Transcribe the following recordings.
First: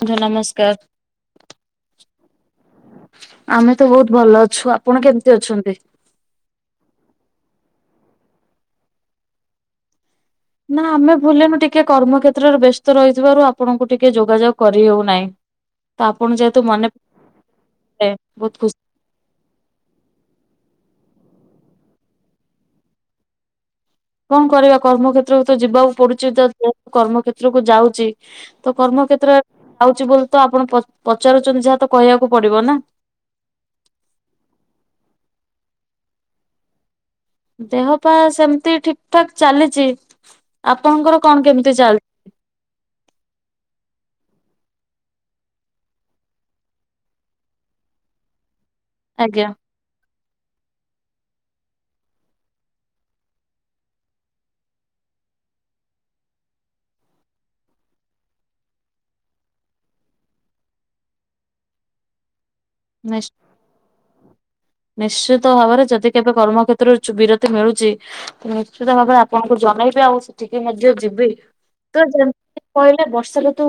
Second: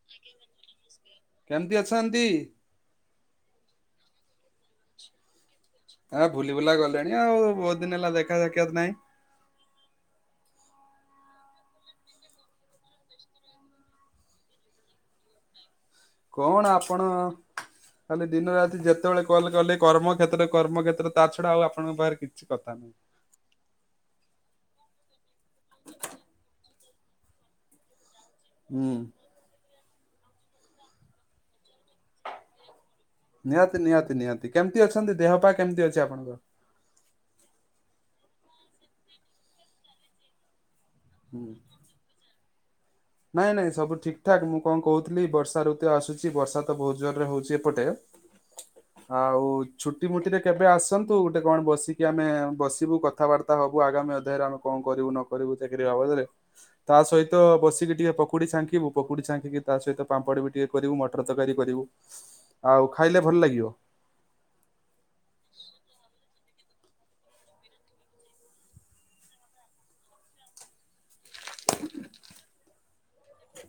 ବନ୍ଧୁ ନମସ୍କାର। କେମିତି ଅଛନ୍ତି? ଆମେ ତ ବହୁତ ଭଲ ଅଛୁ ଆପଣ କେମିତି ଅଛନ୍ତି? ଆ ଭୁଲି ଭୁଲା ଗଲେଣି ଆଉ ବହୁତ ଦିନ ହେଲା ଦେଖା ସାକ୍ଷାତ ନାହିଁ। ନା ଆମେ ଭୁଲିନୁ ଟିକେ କର୍ମ କ୍ଷେତ୍ରରେ ବ୍ୟସ୍ତ ରହିଥିବାରୁ ଆପଣଙ୍କୁ ଟିକେ ଯୋଗାଯୋଗ କରିହେଉନାହିଁ। କଣ ଆପଣ? ପଡିଲେ ଖାଲି ଦିନ ବହୁତ ଖୁସି ରାତି ଯେତେବେଳେ କଲ କଲେ କର୍ମକ୍ଷେତ୍ର କର୍ମକ୍ଷେତ୍ର। ତା ଛଡା ଆଉ ଆପଣଙ୍କ ପାଖରେ କିଛି କଥା ନାହିଁ। କଣ କରିବା କର୍ମକ୍ଷେତ୍ରକୁ ତ ଯିବାକୁ ପଡୁଛି ଯା କର୍ମକ୍ଷେତ୍ରକୁ ଯାଉଛି। ତ ହୁଁ କର୍ମକ୍ଷେତ୍ର ଯାଉଛି ବୋଲି ତ ଆପଣ ପ-ପଚାରୁଛନ୍ତି ଯାହା ତ। କହିବାକୁ ପଡିବ ନା। ନିହାତି ନିହାତି ନିହାତି କେମିତି ଅଛନ୍ତି ଦେହ ପା କେମିତି ଅଛି ଆପଣଙ୍କର? ଦେହ ପା ସେମିତି ଠିକ ଠାକ ଚାଲିଛି। ଆପଣଙ୍କର କଣ ହୁଁ। କେମିତି ଚାଲିଛି? ନାଇଁ ନାଇଁ ସବୁ ଠିକଠାକ ମୁଁ କଣ କହୁଥିଲି ବର୍ଷା ଋତୁ ଆସୁଛି ବର୍ଷା ତ ବହୁତ ଜୋର ରେ ହଉଛି ଏପଟେ। ଆଉ ଆଜ୍ଞା ଛୁଟି ମୁୁଟିରେ କେବେ ଆସନ୍ତୁ? କଣ ବସିକି ଆମେ ବସିବୁ କଥାବାର୍ତ୍ତା ହବୁ ଆଗାମୀ ଅଧ୍ୟାୟରେ ଆମେ କଣ କରିବୁ ନ କରିବୁ ଚାକିରି ହବ ତା ସହିତ ବସିକି ଟିକେ ପକୁଡି ଛାଙ୍କିବୁ ପକୁଡି ଛାଙ୍କିକି ତା ସହିତ ପାମ୍ପଡ଼ ବି ଟିକେ କରିବୁ ମଟର ତରକାରୀ କରିବୁ। ଆଉ ଖାଇଲେ ନିଶ୍ଚୟ। ଭଲ ଲାଗିବ। ନିଶ୍ଚିତ ଭାବରେ ଯଦି କେବେ କର୍ମକ୍ଷେ ତ୍ର ଚୁ ବିରତି ମିଳୁଛି ତ ନିଶ୍ଚିତ ଭାବରେ ଆପଣଙ୍କୁ ଜଣେଇବି ଆଉ ସେଠିକି ମଧ୍ୟ ଯିବି। ତ ଯେମିତି କହିଲେ ବର୍ଷା ଋତୁ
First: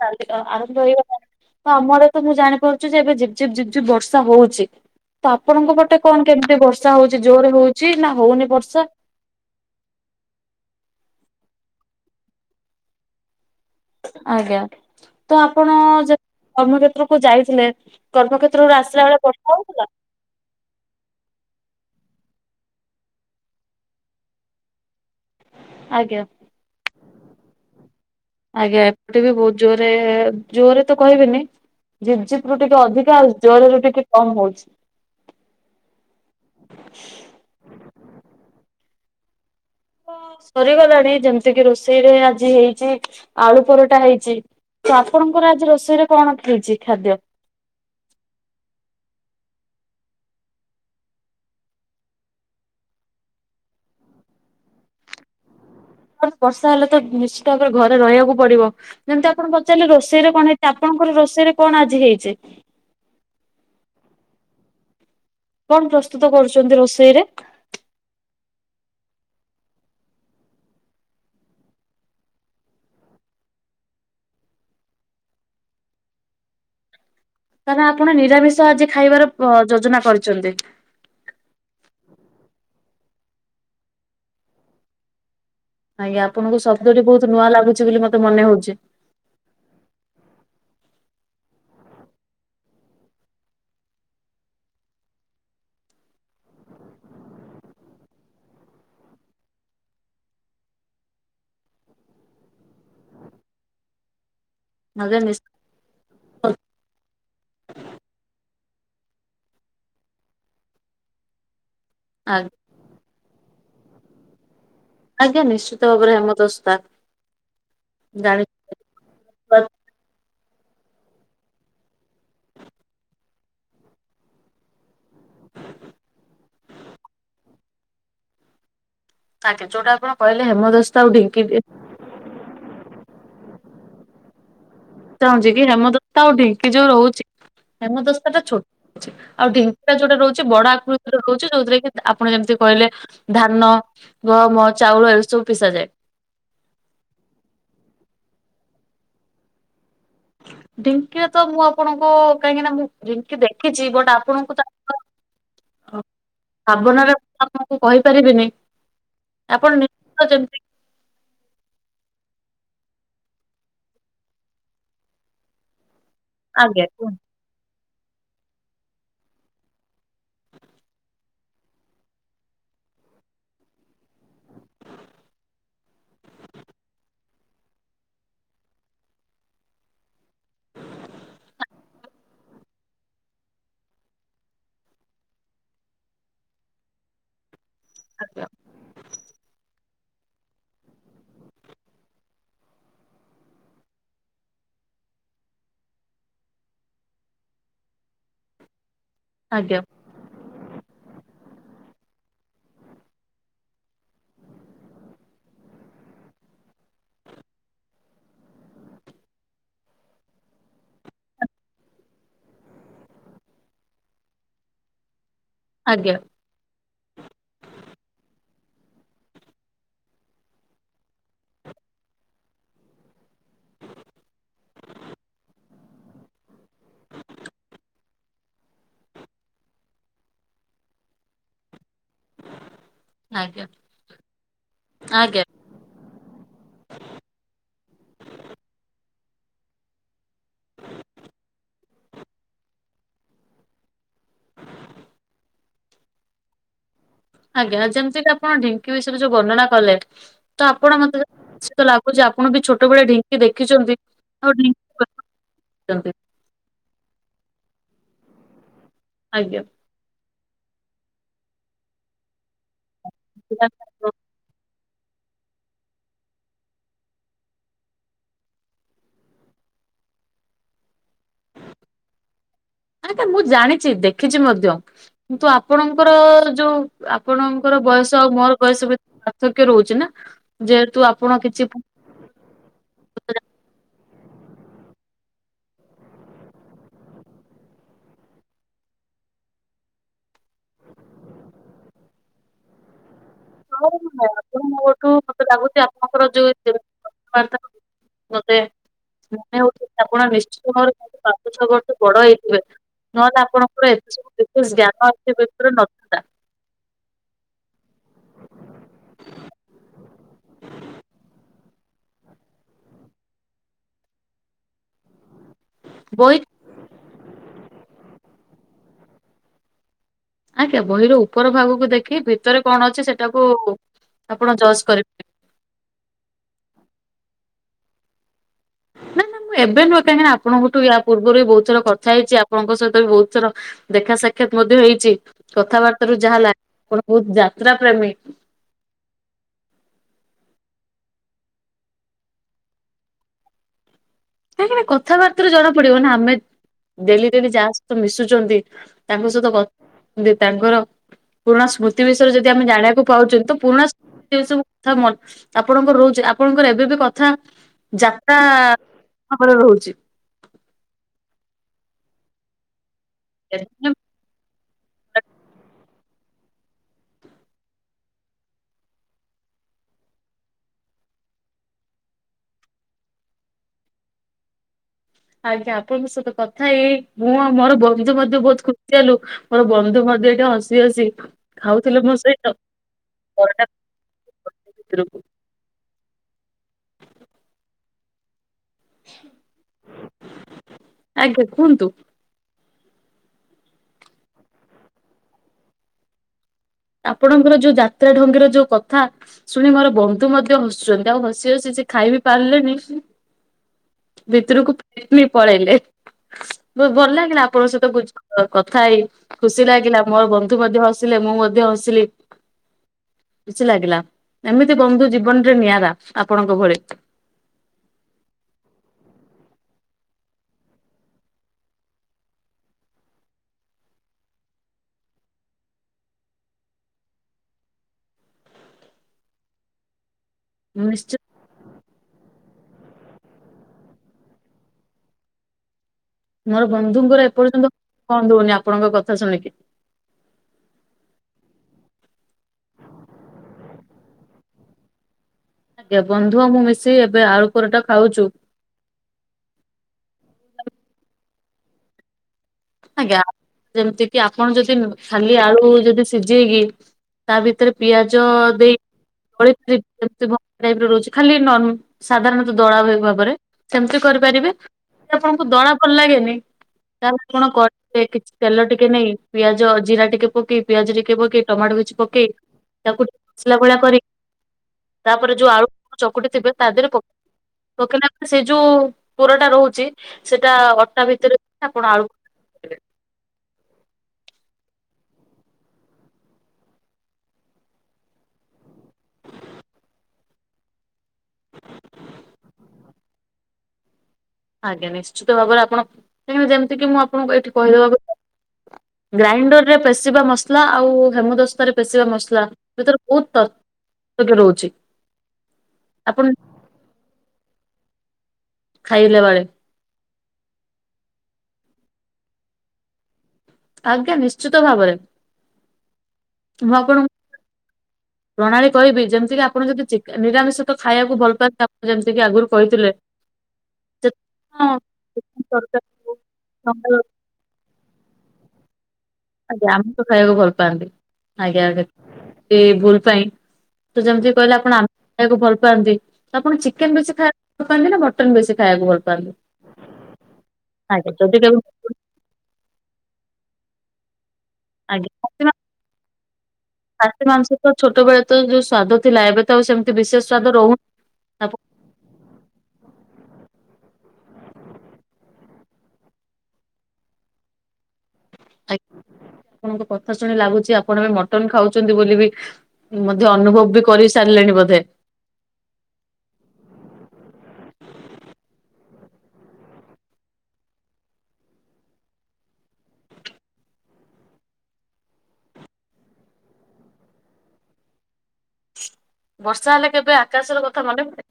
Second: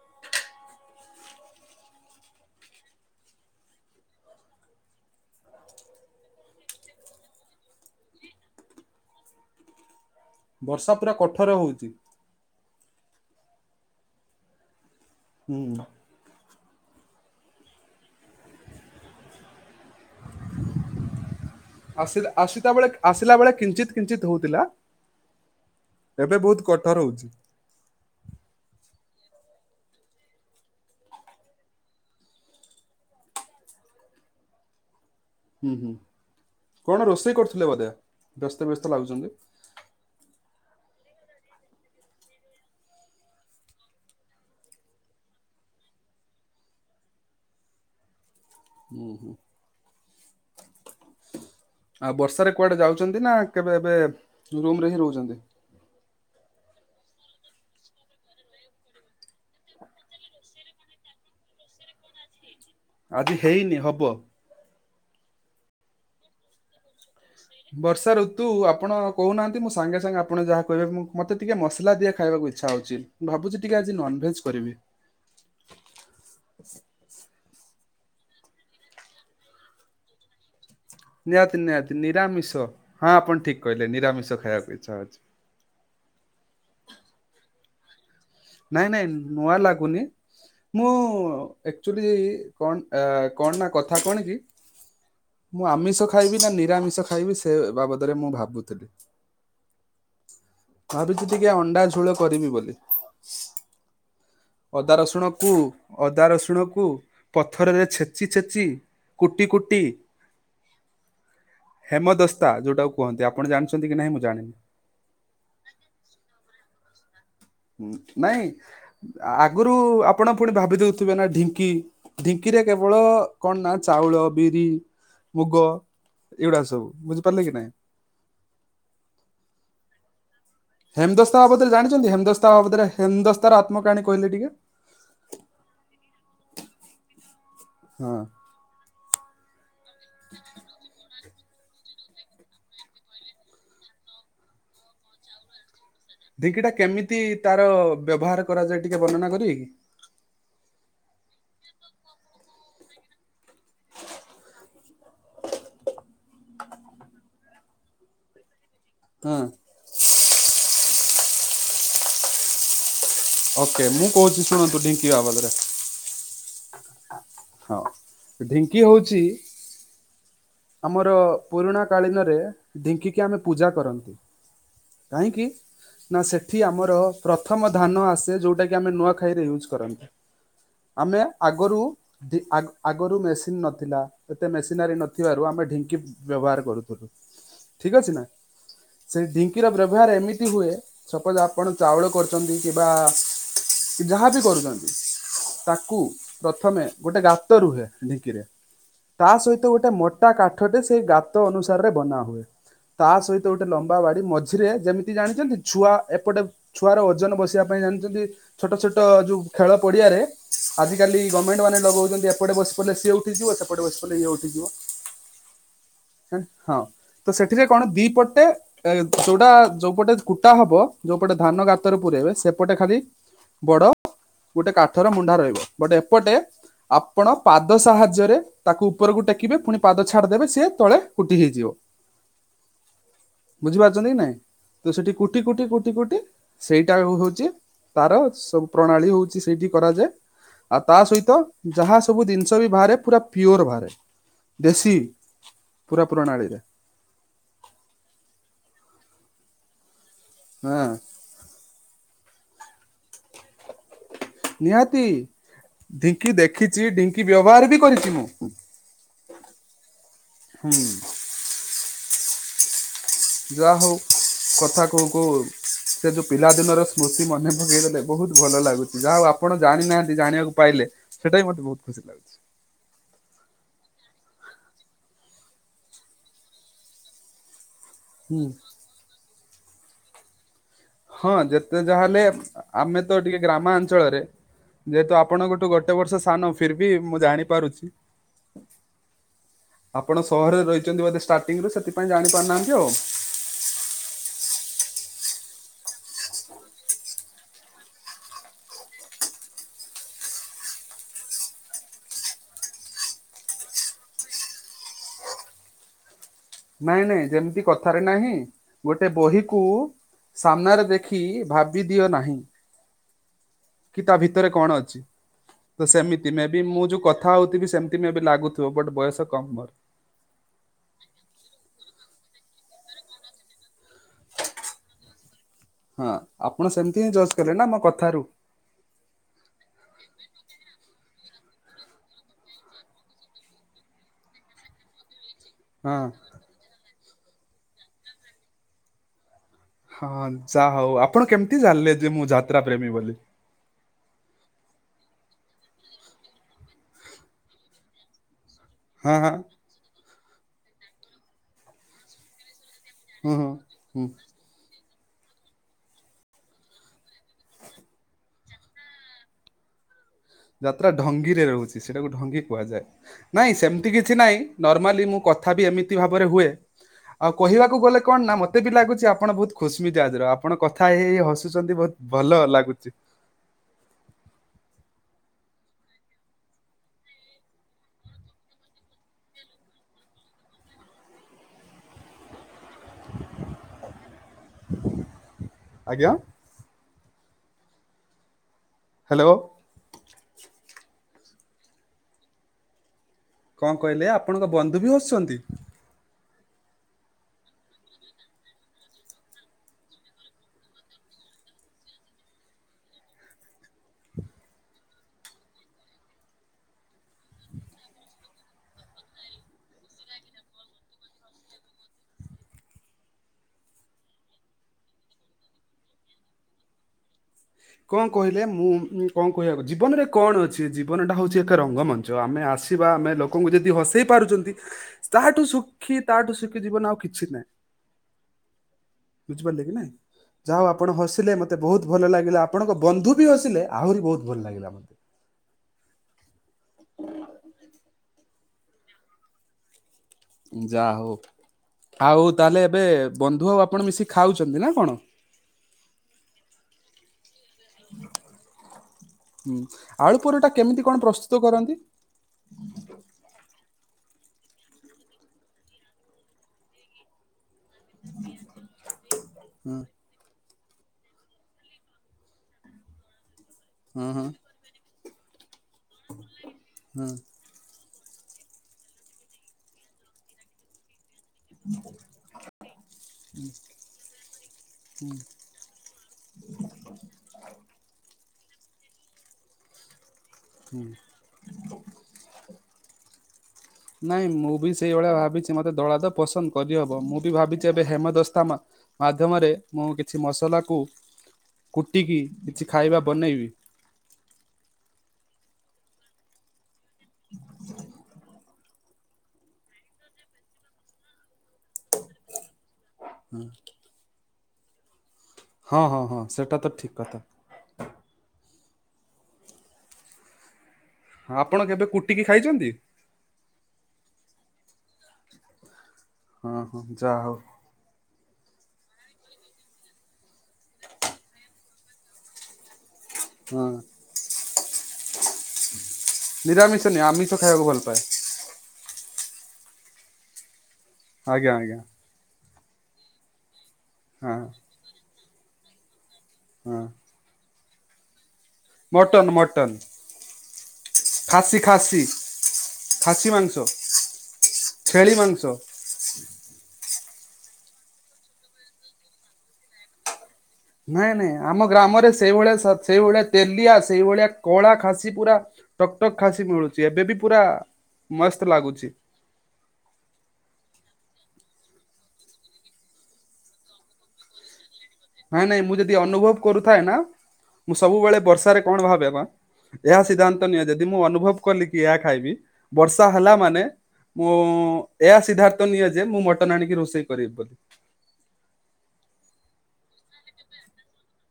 ଚାଲି ଅ ଆରମ୍ଭ ହେଇଗଲାଣି। ତ ଆମର ତ ମୁଁ ଜାଣିପାରୁଛି ଯେ ଏବେ ଝିପ ଝିପ ଝିପ ଝିପ ବର୍ଷା ହଉଛି। ତ ଆପଣଙ୍କ ପଟେ କଣ କେମିତି ବର୍ଷା ହଉଚି ଜୋର ହଉଚି ନା ହଉନି ବର୍ଷା? ବର୍ଷା ପୁରା କଠୋର ହଉଚି। ଆଜ୍ଞା ତ ଆପଣ ହୁଁ ଜ କର୍ମକ୍ଷେତ୍ରକୁୁ ଯାଇଥିଲେ କର୍ମକ୍ଷେତ୍ରରୁ ଆସିଲା ବେଳେ ବର୍ଷା ହଉଥିଲା? ଆସ ଆସିଲା ବେଳେ ଆସିଲା ବେଳେ କିଞ୍ଚିତ କିଞ୍ଚିତ ହଉଥିଲା। ଆଜ୍ଞା ଏବେ ବହୁତ କଠୋର ହହୁଚି। ଆଜ୍ଞା ଏପଟେ ବି ବହୁତ ଜୋରରେ ଜୋରେ ତ କହିବିନି ଝିପି ଝିପି ରୁ ଟିକେ ଅଧିକା ଆଉ ଜୋର ରୁ ଟିକେ କମ୍ ହଉଚି। ହୁଁ ହୁଁ କଣ ରୋଷେଇ କରୁଥିଲେ ବଧେ ବ୍ୟସ୍ତ ବ୍ୟସ୍ତ ଲାଗୁଚନ୍ତି? ହଁ ସରିଗଲାଣି ଯେମିତି କିି ରୋଷେଇ ରେ ଆଜି ହେଇଚି ଆଳୁ ପରଟା ହେଇଚି। ତ ଆପଣଙ୍କର ଆଜି ରୋଷେଇରେ କଣ ହେଇଚି ଖାଦ୍ୟ? ହୁଁ ହୁଁ। ଆଉ ବର୍ଷାରେ କୁଆଡେ ଯାଉଚନ୍ତି ନା କେବେ ଏବେ ରୁମ୍ ରେ ହିଁ ରହୁଚନ୍ତି? ବର୍ଷା ହେଲେ ତ ନିଶ୍ଚିତ ଭାବରେ ଘରେ ରହିବାକୁ ପଡିବ ଯେମିତି ଆପଣ ପଚାରିଲେ ରୋଷେଇରେ କଣ ହେଇଚି ଆପଣ ଙ୍କର ରୋଷେଇରେ କଣ ଆଜି ହେଇଚି? ଆଜି ହେଇନି ହବ କଣ ପ୍ରସ୍ତୁତ କରୁଛନ୍ତି ରୋଷେଇରେ? ବର୍ଷା ଋତୁ ଆପଣ କହୁନାହାନ୍ତି ମୁଁ ସାଙ୍ଗେ ସାଙ୍ଗେ ଆପଣ ଯାହା କହିବେ ମୁଁ ମତେ ଟିକେ ମସଲା ଦିଆ ଖାଇବାକୁ ଇଛା ହଉଛି ଭାବୁଛି ଟିକେ ଆଜି ନନଭେଜ କରିବି। ତାହାଲେ ଆପଣ ନିରାମିଷ ଆଜି ଖାଇବାର ପ ଯୋଜନା କରିଚନ୍ତି। ନିହାତି ନିହାତି ନିରାମିଷ ହଁ ଆପଣ ଠିକ କହିଲେ ନିରାମିଷ ଖାଇବାକୁ ଇଚ୍ଛା ଅଛି। ଆଜ୍ଞା ଆପଣଙ୍କୁ ଶବ୍ଦ ଟି ବହୁତ ନୂଆ ଲାଗୁଚି ବୋଲି ମତ ନାଇଁ ନାଇଁ ନୂଆ ଲାଗୁନି ମୁଁ ଆକଚୁଲି କଣ ଆ କଣ ନା କଥା କଣ କି? ମୁଁ ଆମିଷ ଖାଇବି ନା ନିରାମିଷ ଖାଇବି ସେ ବାବଦରେ ମୁଁ ଭାବୁଥିଲି। ଭାବୁଚି ଟିକେ ଅଣ୍ଡା ଝୋଳ କରିବି ବୋଲି। ଅଦା ଆଜ୍ଞା ରସୁଣ ନିଶ୍ଚିତ କୁ ଅଦା ରସୁଣ କୁ ପଥରରେ ଛେଚି ଛେଚି କୁଟି କୁଟି ହେମଦସ୍ତା ଯୋଉଟାକୁ କୁହନ୍ତି ଆପଣ ଜାଣିଛନ୍ତି କି ନାହିଁ ମୁଁ ଜାଣିନି। ଆଜ୍ଞା ନିଶ୍ଚିତ ଭାବରେ ହେମଦସ୍ତା। ହ ଜାଣି ନାଇଁ ଆଗରୁ ଆପ ଆପଣ ପୁଣି ଭାବି ଦଉଥିବେ ନା ଢିଙ୍କି ଢିଙ୍କିରେ କେବଳ କଣ ନା ଚାଉଳ ବିରି ମୁଗ ଏଇଗୁଡା ସବୁ ବୁଝିପାରିଲେ କି ନାଇଁ? ଆଜ୍ଞା ଯୋଉଟା ଆପଣ କହିଲେ ଆଉ ହେମଦସ୍ତା ଢିଙ୍କି ବାବଦରେ ଜାଣିଛନ୍ତି ହେମଦସ୍ତା ବାବଦରେ ହେମଦସ୍ତତା ର ଆତ୍ମକାହାଣୀ କହିଲେ ଟିକେ? ଚାହୁଁଛି କି ହେମଦସ୍ତା ଆଉ ଢିଙ୍କି ଯୋଉ ରହୁଛି ହଁ। ହେମଦସ୍ତା ଟା ଛୋଟ ରଛି ଆଉ ଢିଙ୍କି ଟା ଯୋଉଟ ରହୁଚି ବଡ ଆକୃତ ରହୁଚି ଯୋଉଥିରେ କି ଆପଣ ଯେମିତି କହିଲେ ଧାନ ଗହମ ଚାଉଳ ଏ ସବୁ ପିଶାଯାଏ। ଢ଼ିଙ୍କିକି ଟା କେମିତି ତାର ବ୍ୟବହାର କରାଯାଏ ଟିକେ ବର୍ଣ୍ଣନା କରିବି କିି? ଢିଙ୍କିରେ ତ ମୁଁ ଆପଣଙ୍କୁ କାହିଁକି ନା ମୁଁ ଢ଼ିଙ୍କି ଦେଖିଛି ବଟ୍ ଆପଣଙ୍କୁ ତାର ଭାବନାରେ ମୁଁ ଆମକୁ କହିପାରିବିନି ହଁ ଆପଣ [unintelligible] ଯେମିତିକି ଓକେ ମୁଁ କହୁଛି ଶୁଣନ୍ତୁ ଢିଙ୍କି ବାବଦରେ ଆଜ୍ଞା କୁହଁନ୍ତୁ। ହଁ ଢିଙ୍କି ହଉଚି ଆମର ପୁରୁଣା କାଳୀନରେ ଢିଙ୍କିକି ଆମେ ପୂଜା କରନ୍ତି। କାହିଁକି ନା ସେଠି ଆମର ପ୍ରଥମ ଧାନ ଆସେ ଯୋଉଟା କିି ଆମେ ନୂଆଖାଇରେ ୟୁଜ୍ କରନ୍ତି। ଆମେ ଆଗରୁ ଡି ଆଗରୁ ମେସିନ ନଥିଲା ଏତ ମେସିନାରି ନ ନଥିବାରୁ ଆମେ ଢିଙ୍କି ବ୍ୟବହାର କରୁଥିଲୁ ଠିକ୍ ଅଛି ନା ଆଜ୍ଞା ସେଇ ଢିଙ୍କିର ବ୍ୟ ବ୍ୟହାର ଏମିତି ହୁଏ ସପୋଜ ଆପଣ ଚାଉଳ କରୁଚନ୍ତି କିବା ଯାହାବି କରୁଚନ୍ତି। ତାକୁ ପ୍ରଥମେ ଗୋଟେ ଗାତ ରୁହେ ଢିକିରେ ତା ସହିତ ଗୋ ଆଜ୍ଞା ମୋଟା କାଠଟ ସେଇ ଗାତ ଅନୁସାରେରେ ବନା ହୁଏ। ତା ସହିତ ଗୋଟେ ଲମ୍ବା ବାଡି ମଝିରେ ଯେମିତି ଜାଣିଚନ୍ତି ଛୁଆ ଏପଟେ ଛୁଆର ଓଜନ ବସିବା ପାଇଁ ଜାଣିଚନ୍ତି ଛୋଟ ଛୋଟ ଯୋଉ ଖେଳ ପଡିଆରେ ଆଜିକାଲି ଗମେଣ୍ଟ ମାନେ ଲଗୋଉଚନ୍ତି ଏପେଟେ ବସି ପଇଲେ ସେ ଉଠିଯିବ ସେପଟେ ବସି ପ‌ଇଲେ ଇଏ ଉଠିି ଯିବ। ଆଜ୍ଞା ହଁ ତ ସେଥିରେ କଣ ଦି ପଟେ ଏ ଯୋଉଟା ଯୋଉପଟେ କୁଟା ହବ ଯୋଉପଟେ ଧାନ ଗାତରେ ପୁରେଇବେ ସେପଟେ ଖାଲି ବଡ ଗୋଟେ କାଠର ମୁଢା ରହିବ। ବଟ ଏପଟେ ଆପଣ ପାଦ ସାହାଯ୍ୟରେ ତାକୁ ଉପରକୁ ଟେକି କୁଟିବେ ପୁଣି ପାଦ ଛାଡିଦେବେ ସିଏ ତଳେ କୁଟି ହେଇଯିବ। ଆଜ୍ଞା ବୁଝିପାରୁଚନ୍ତି କି ନାଇଁ? ତ ସେଠି ଆଜ୍ଞା। କୁଟି କୁଟି କୁଟି କୁଟି ସେଇଟା ହୋଉଚି ତାର ସବୁ ପ୍ରଣାଳୀ ହୋଉ ସେଇଠି କରାଯାଏ। ଆଉ ତା ସହିତ ଯାହା ସବୁ ଜିନିଷ ବି ବାହାରେ ପୁରା ପିଓର ବାହାରେ। ଦେଶୀ ପୁରା ପ୍ରଣାଳୀରେ। ଆଜ୍ଞା ଯେମିତି କି ଆପଣ ଢିଙ୍କି ବିଷୟରେ ଯୋଉ ବର୍ଣନା କଲେ ତ ହଁ ଆପଣ ମତେ ଲାଗୁ [unintelligible] ଆପଣ ବି ଛୋଟବେଳେ ଢଙ୍କି ଦେ ନିହାତି ଛନ୍ତି ଢିଙ୍କି ଦେଖିଚି ଢିଙ୍କି ବ୍ୟବହାର ବି କରିଚି। [unintelligible] ଆଜ୍ଞା। ହୁଁ। ଯାହା ହୋଉ କଥା କୋଉ କୋଉ ସେ ଯୋଉ ପିଲାଦିନର ସ୍ମୃତି ମନେ ପକେଇଦେଲେ ବୋହୁତ ଭଲ ଲାଗୁଚି। ଯାହା ହୋଉ ଆପଣ ଜାଣନାେ ଜାଣିବାକୁ ପାଇଲେ ସେଟା ବି ମତେ ବୋହୁତ ଖୁସି ଲାଗୁଚି। ନା ମୁଁ ଜାଣିଚି ଦେଖିଚି ମଧ୍ୟ କିନ୍ତୁ ଆପଣଙ୍କର ଯୋଉ ଆପଣ ଙ୍କର ବୟସ ଆଉ ହୁଁ। ମୋର ବୟସ ବି ପାର୍ଥକ୍ୟ ରହୁଚି ନା। ଯେହେତୁ ଆପଣ ହଁ କିଛି ଯେତେ ଯାହା ହେଲେ ଆମେ ତ ଟିକେ ଆପଣ ଗ୍ରାମାଞ୍ଚଳରେ। ଯେହେତୁ ଆପଣଙ୍କଠୁ ଗୋଟେ ବର୍ଷ ସାନ ଫିର ବି ମୁଁ ଜାଣିପାରୁଚି‌ ଆପଣ ସହରରେ ରହିଚନ୍ତି ବୋଧେ ଷ୍ଟାଟିଙ୍ଗିରୁ ସେଥିପାଇଁ ଜାଣିପାରୁନାହାନ୍ତି ଆଉ। [unintelligible] ଆପଣ ମୋଠୁ ମତେ ଲାଗୁଚି ଆପଣଙ୍କର ଯୋଉ [unintelligible] କଥାବାର୍ତ୍ତା ମତେ ମନେ ହୋଉଚି ଆପଣ ନିଶ୍ଚିତ ଭାବରେ ପାଞ୍ଚ ଛଅ ବର୍ଷ ବଡ ହେଇଥିବେ। ନହେଲେ ଆପଣଙ୍କର ଏତେ ସବୁ ବିଶେଷ ଜ୍ଞାନ [unintelligible] ନଥାନ୍ତା। ନାଇଁ ନାଇଁ ଯେମିତି କଥାରେ ନାହିଁ ଗୋଟେ ବହିକୁ ସାମ୍ନାରେ ଦେଖି ଭାବି ଦିଅ ନାହିଁ। କି ତା ଭିତରେ କଣ ଅଛି। ତ ସେମିତି ବହି ମେ ବି ମୁଁ ଯୋଉ କଥା ହୋଉଥିବି ସେମିତି ମେ ବି ଲାଗୁଥିବ ବଟ ବୟସ କମ୍ ମୋର। ଆଜ୍ଞା ବହିର ଉପର ଭାଗକୁ ଦେଖି ଭିତରେ କଣ ଅଛି ସେଟାକୁ ଆପଣ ଜଜ୍ କରିପାରିବେ ହଁ ଆପଣ ସେମିତି ହିଁ ଜଜ୍ କଲେ ନା ମୋ କଥାରୁ। ନା ନା ଏବେ ନୁହେଁ କାହିଁକି ନା ଆପଣଙ୍କଠୁ ୟା ପୂର୍ବ ବି ବୋହୁତ ଥର କଥା ହେଇଚି। ଆପଣଙ୍କ ସହିତ ବି ବୋହୁତ ଥର ଦେଖା ସାକ୍ଷାତ ମଧ୍ୟ ହେଇଚି। ହଁ। କଥାବାର୍ତ୍ତା ରୁ ଯାହା ଲା ଆପଣ ବୋହୁତ ଯାତ୍ରା ପ୍ରେମୀ। ହଁ ଯାହା ହୋଉ ଆପଣ କେମିତି ଜାଣିଲେ ଯେ ମୁଁ ଯାତ୍ରା ପ୍ରେମୀ ବୋଲି? କାହିଁକ ନା କଥାବାର୍ତ୍ତାରୁ ଜଣା ପଡିବ ନା ଆମେ ଡେଲି ଡେଲି ଯାହା ସହିତ ମିଶୁଚନ୍ତି। ହଁ ତାଙ୍କ ହଁ ସହିତ କ ତାଙ୍କର ପୁରୁଣା ସ୍ମୃତି ବିଷୟରେ ଯଦି ଆମେ ଜାଣିବା ହୁଁ ପାଉଚନ୍ତି ହୁଁ ତ ପୁରୁଣା ହୁଁ। ସ୍ମୃତି ଏସବୁ କଥା ମ ଆପଣଙ୍କ ରହୁଚି ଆପଣଙ୍କର ଏବେ ବି କଥା ଯାତ୍ରା ଭାବରେ ରହୁଚି। ଯାତ୍ରା ଢଙ୍ଗି ରେ ରହୁଚି ସେଇଟାକୁ ଢଙ୍ଗି କୁହାଯାଏ। ନାଇଁ ସେମିତି କିଛି ନହିଁ ନର୍ମାଲି ମୁଁ କଥା ବି ଏମିତି ଭାବରେ ହୁଏ। ଆଉ କହିବାକୁ ଗଲେ କଣ ନା ମତେ ବି ଲାଗୁଚି ଆପଣ ବହୁତ ଖୁସିମିସାଜ୍ ର ଆଜିର ଆପଣ କଥା ହେଇ ହସୁଛନ୍ତି ବହୁତ। ଭଲ ଲାଗୁଚି। ଆଜ୍ଞା ଆପଣଙ୍କ ସହିତ କଥା ହେଇ ହେଇ ମୁଁ ଆଉ ମୋର ବନ୍ଧୁ ମଧ୍ୟ ବହୁତ ଖୁସି ହେଲୁ ମୋର ବନ୍ଧୁ ମ ଟି ଏଇଟା ହସି ହସି ଖାଉଥିଲେ ମୋ ସହିତ [unintelligible] [unintelligible] ଆଜ୍ଞା। ହାଲୋ। ଆଜ୍ଞା କୁହନ୍ତୁ। କଣ କହିଲେ ଆପଣଙ୍କ ବନ୍ଧୁ ବି ହସୁଚନ୍ତି? ଆପଣଙ୍କର ଯୋଉ ଯାତ୍ରା ଢଙ୍ଗିର ଯୋଉ କଥା ଶୁଣି ମୋର ବନ୍ଧୁ ମଧ୍ୟ ହସୁଚନ୍ତି ଆଉ ହସି ହସି ସେ ଖାଇ ବିି ପାରିଲେନି। [inaudible] ଭିତରକୁ [unintelligible] ପଳେଇଲେ। ବହୁତ ଭଲ ଲାଗିଲା ଆପଣଙ୍କ ସହିତ କୁଚ କଥା ହେଇ ଖୁସି ଲାଗିଲା ମୋର ବନ୍ଧୁ ମଧ୍ୟ ହସିଲେ ମୁଁ ମଧ୍ ୟେ ହସିଲି। କିଛି ଲାଗିଲା ଏମିତି ବନ୍ଧୁ ଜୀବନରେ ନିଆରା ଆପଣଙ୍କ ଭଳି। କଣ କହିଲେ ମୁଁ କଣ କହିବାକୁ ଜୀବନରେ କଣ ଅଛି ଜୀବନଟା ହଉଚି ଏକ ରଙ୍ଗମଞ୍ଚ ଆମେ ଆସ ଆସିବା ଆମେ ଲୋକଙ୍କୁ ଯଦି ହସେଇ ପାରୁଚନ୍ତି ତାହାଠୁ ଶୁଖି ତାଠୁ ଶୁଖି ଜୀବନ ଆଉ କିଛି ନାହିଁ। ବୁଝିପାରିଲେ କି ନାଇଁ ଯାହା ଆପଣ ନିଶ୍ଚୟ ହସିଲେ ମତେ ବହୁତ ଭଲ ଲାଗିଲା। ଆପଣଙ୍କ ବନ୍ଧୁ ବି ଆସିଲେ ଆହୁରି ବହୁତ ଭଲ ଲାଗିଲା ମତେ। ମୋର ବନ୍ଧୁଙ୍କର ଏପର୍ଯ୍ୟନ୍ତ କଣ ଦଉନି ଆପଣଙ୍କ କଥା ଶୁଣିକି। ଯାହଉ। ଆଉ ତାହେଲେ ଏବେ ବନ୍ଧୁ ଆଉ ଆପଣ ମିଶିକି ଖାଉଚନ୍ତି ନା କଣ? ଆଜ୍ଞା ବନ୍ଧୁ ଆଉ ମୁଁ ମିଶି ଏବେ ଆଳୁ ପରଟା ଖାଉଚୂ। ହୁଁ ଆଳୁ ପରଟା କେମିତି କଣ ପ୍ରସ୍ତୁତ କରନ୍ତି? ଆଜ୍ଞା ଯେମିତି କିି ଆପଣ ଯଦି ଖାଲି ଆଳୁ ଯଦି ସିଝେଇକି ତା ଭିତ ସେଥିରେ ପିଆଜ ଦେଇକି [unintelligible] ହଁ ପାରିବି ଯେମତି ପ ର ରହୁଚି ଖାଲି ସାଧାରଣତଃ ଦଳା ଭାବରେ ସେମିତି ହଁ ହଁ କରିପାରିବେ। ଆପଣଙ୍କୁ ଦଳା ଭଲ ଲାଗେନି? ହଁ। କଡେ କିଛି ତେଲ ଟିକେ ନେଇ ପିଆଜ ଜିରା ଟିକେ ପକି ପିଆଜ ଟିକେ ପକେଇ ପକେଇ ଟମାଟୋ କିଛି ପକେଇ ତାକୁ ମସଲା ଭଳି କରି ତାପରେ ଯୋଉ ଆଳୁ ଚକୁଟିଥିବେ ତାଦୀରେ ପକେଇ ପକେଇଲା ସେ ଯୋଉ ପୁରଟା ରହୁଚି ସେଟା ଅଟା ଭିତରେ ଆପଣ ଆଳୁ ନାଇଁ ମୁଁ ବି ସେଇଭଳିଆ ଭାବିଚି ମତେ ଦଳାଦ ପସନ୍ଦ କରିହବ ମୁଁ ବି ଭାବିଛି ଏବେ ହେମଦସ୍ତା ମା ମାଧ୍ୟମରେ ମୁଁ କିଛି ମସଲାକୁ କୁଟିକି କିଛି ଖାଇବା ବନେଇବି। ଆଜ୍ଞା ନିଶ୍ଚିତ ଭାବରେ ଆପଣ କାହିଁ ଯେମତିକି ମୁଁ ଆପଣଙ୍କୁ ଏଇଠି କହିଦେବାକୁ ଗ୍ରାଇଣ୍ଡର ରେ ପେଶିବା ମସଲା ଆଉ ହେମୁ ଦସ୍ତାରେ ପେଷିବା ମସଲା ଭିତରେ ଓ ତକ ରହୁଚି। ହଁ ହଁ ହଁ ସେଟା ତ ଠିକ କଥା। ଖାଇଲାବେଳେ ହ ଆପଣ କେବେ କୁଟିକି ଖାଇଚନ୍ତି? ଆଜ୍ଞା ନିଶ୍ଚିତ ଭାବରେ। ହଁ ମୁଁ ହଁ ଆପଣ ଯାହଉ। ପ୍ରଣାଳୀ କହିବି ଯେମିତି କି ଆପଣ ଯଦି ନିରାମିଷ ତ ଖାଇବାକୁ ଭଲ ପାଆନ୍ତି ଆପଣ ଯେମତିି ଆଗରୁ କହିଥିଲେ। ହଁ। ଯେ ହଁ। ତରକାରୀ ହଉ ନିରାମିଷ ନହେଲେ ନାଇ ଆମିଷ ଖାଇବାକୁ ଭଲପାଏ। ଆଜ୍ଞା ଆମିଷ ଖାଇବାକୁ ଭଲ ପାଆନ୍ତି। ଆଜ୍ଞା ଆଜ୍ଞା ଏଇ ଭୁଲ ପାଇଁ ତ, ଯେମିତି ହଁ କହିଲେ ଆପଣ ଆମକୁ ଭଲ ପାଆନ୍ତି। ଆପଣ ହଁ। ଚିକେନ ବେଶି ଖାଇବାକୁ ଭଲ ପାଆନ୍ତି ନା ମଟନ ବେଶୀ ଖାଇବାକୁ ଭଲ ମଟନ ପାଆନ୍ତି। [unintelligible] ମଟନ ଖାସି ଖାସି ଖାସି ମାଂସ, ଆଜ୍ଞା ଛେଳି ଖାସି ମାଂସ ଖାସି ମାଂସ ତ ଛୋଟ ବେଳେ ତ ଯୋଉ ସ୍ଵାଦ ଥିଲା ଏବେ ତସେମିତି ବିଶେଷ ସ୍ଵାଦ ରହୁନି ନାଇଁ ନାଇଁ ଆପଣ ଆମ ଗ୍ରାମରେ ସେଇଭଳିଆ ସେଇଭଳିଆ ତେଲିଆ ସେଇଭଳିଆ କଳା ଖାସି ପୁରା ଟକ୍ ଟକ୍ ଖାସି ମିଳୁଛି ଏବେ ବି ପୁରା ମସ୍ତ ଲାଗୁଛି। ଆଜ୍ଞା। ଆପଣଙ୍କ କଥା ଶୁଣି ଲାଗୁଛି ଆପଣ ବି ମଟନ ଖାଉଛନ୍ତି ବୋଲି ବି ମଧ୍ୟ ଅନୁଭବ ବି କରି ସାରିଲେଣି ବୋଧେ। ନାଇଁ ନାଇଁ ମୁଁ ଯଦି ଅନୁଭବ କରୁଥାଏ ନା, ମୁଁ ସବୁବେଳେ ବର୍ଷା ରେ କଣ ଭାବେ ବା। ଏହା ସିଦ୍ଧାନ୍ତ ନିଅ ଯଦି, ମୁଁ ଅନୁଭବ କଲି କି ଏହା ଖାଇବି ବର୍ଷା ହେଲା ମାନେ ମୁଁ ଏହା ସିଦ୍ଧାର୍ଥ ନିଏ ଯେ ମୁଁ ମଟନ ଆଣିକି ରୋଷେଇ କରିବି ବୋଲି। [inaudible] ବର୍ଷା ହେଲେ କେବେ ଆକାଶର କଥା ମନେ ପଡେ।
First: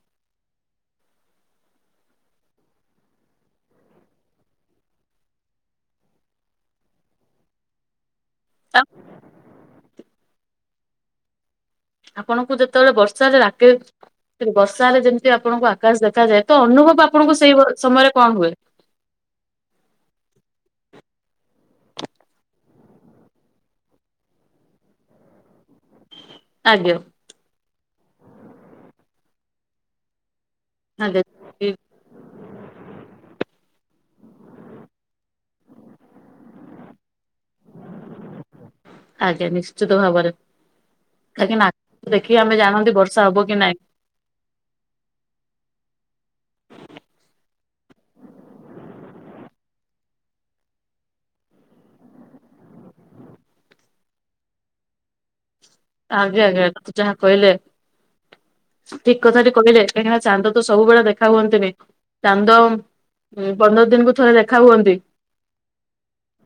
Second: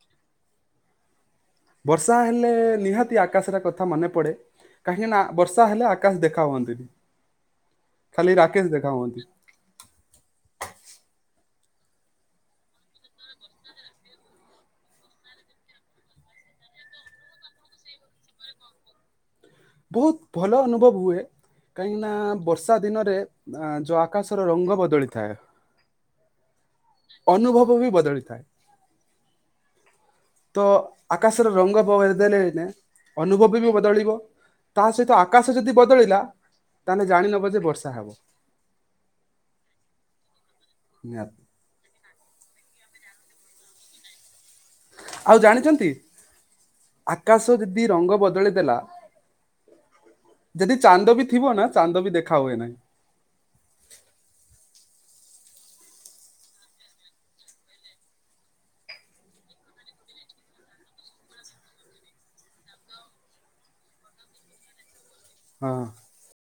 ବର୍ଷା ହେଲେ ନିହାତି ଆକାଶର କଥା ମନେ ପଡ଼େ। କାହିଁକି ନା ବର୍ଷା ହେଲେ ଆକାଶ ଦେଖା ହୁଅନ୍ତିନି। ଖାଲି ରାକେଶ ଦେଖା ହୁଅନ୍ତି। ଆପଣଙ୍କୁ ଯେତେବେଳେ ବର୍ଷାରେ ରାକେଶ ବର୍ଷାରେ ଯେମିତି ଆପଣଙ୍କୁ ଆକାଶ ଦେଖାଯାଏ, ତ ଅନୁଭବ ଆପଣଙ୍କୁ ସେଇ ସମୟରେ କଣ ହୁଏ? ବହୁତ ଭଲ ଅନୁଭବ ହୁଏ। କାହିଁକି ନା ବର୍ଷା ଦିନରେ ଯୋଉ ଆକାଶର ରଙ୍ଗ ବଦଳି ଥାଏ। ଆଜ୍ଞା ଅନୁଭବ ବି ବଦଳିଥାଏ। ତ ଆଜ୍ଞା ଆକାଶରେ ରଙ୍ଗ ବଦଳେ ଦିନେ ଦିନେ, ଅନୁଭବ ବି ବଦଳିବ, ତା ସହିତ ଆକାଶ ଯଦି ବଦଳିଲା, ତାହେଲେ ଜାଣି ନବ ଯେ ବର୍ଷା ହବ। ଆଜ୍ଞା ନିଶ୍ଚିତ ଭାବରେ ନିହାତି କାହିଁକି ନା ଆକୁ ଦେଖିକି ଆମେ ଜାଣନ୍ତି ଯେ ବର୍ଷା ହବ କି ନାଇଁ। ଆଉ ଜାଣିଛନ୍ତି, ଆକାଶ ଯଦି ରଙ୍ଗ ବଦଳି ଦେଲା। ଯଦି ଚାନ୍ଦ ବି ଥିବ ନା, ଚାନ୍ଦ ବି ଦେଖା ହୁଏ ନାହିଁ। [inaudible] ଆଜ୍ଞା ଆଜ୍ଞା ଯାହା କହିଲେ। ଠିକ କଥାଟି କହିଲେ କାହିଁକିନା ଚାନ୍ଦ ତ ସବୁବେଳେ ଦେଖା ହୁଅନ୍ତିନି, ଚାନ୍ଦ ହୁଁ ପନ୍ଦର ଦିନକୁ ଥରେ ଦେଖା ହୁଅନ୍ତି। ହଁ।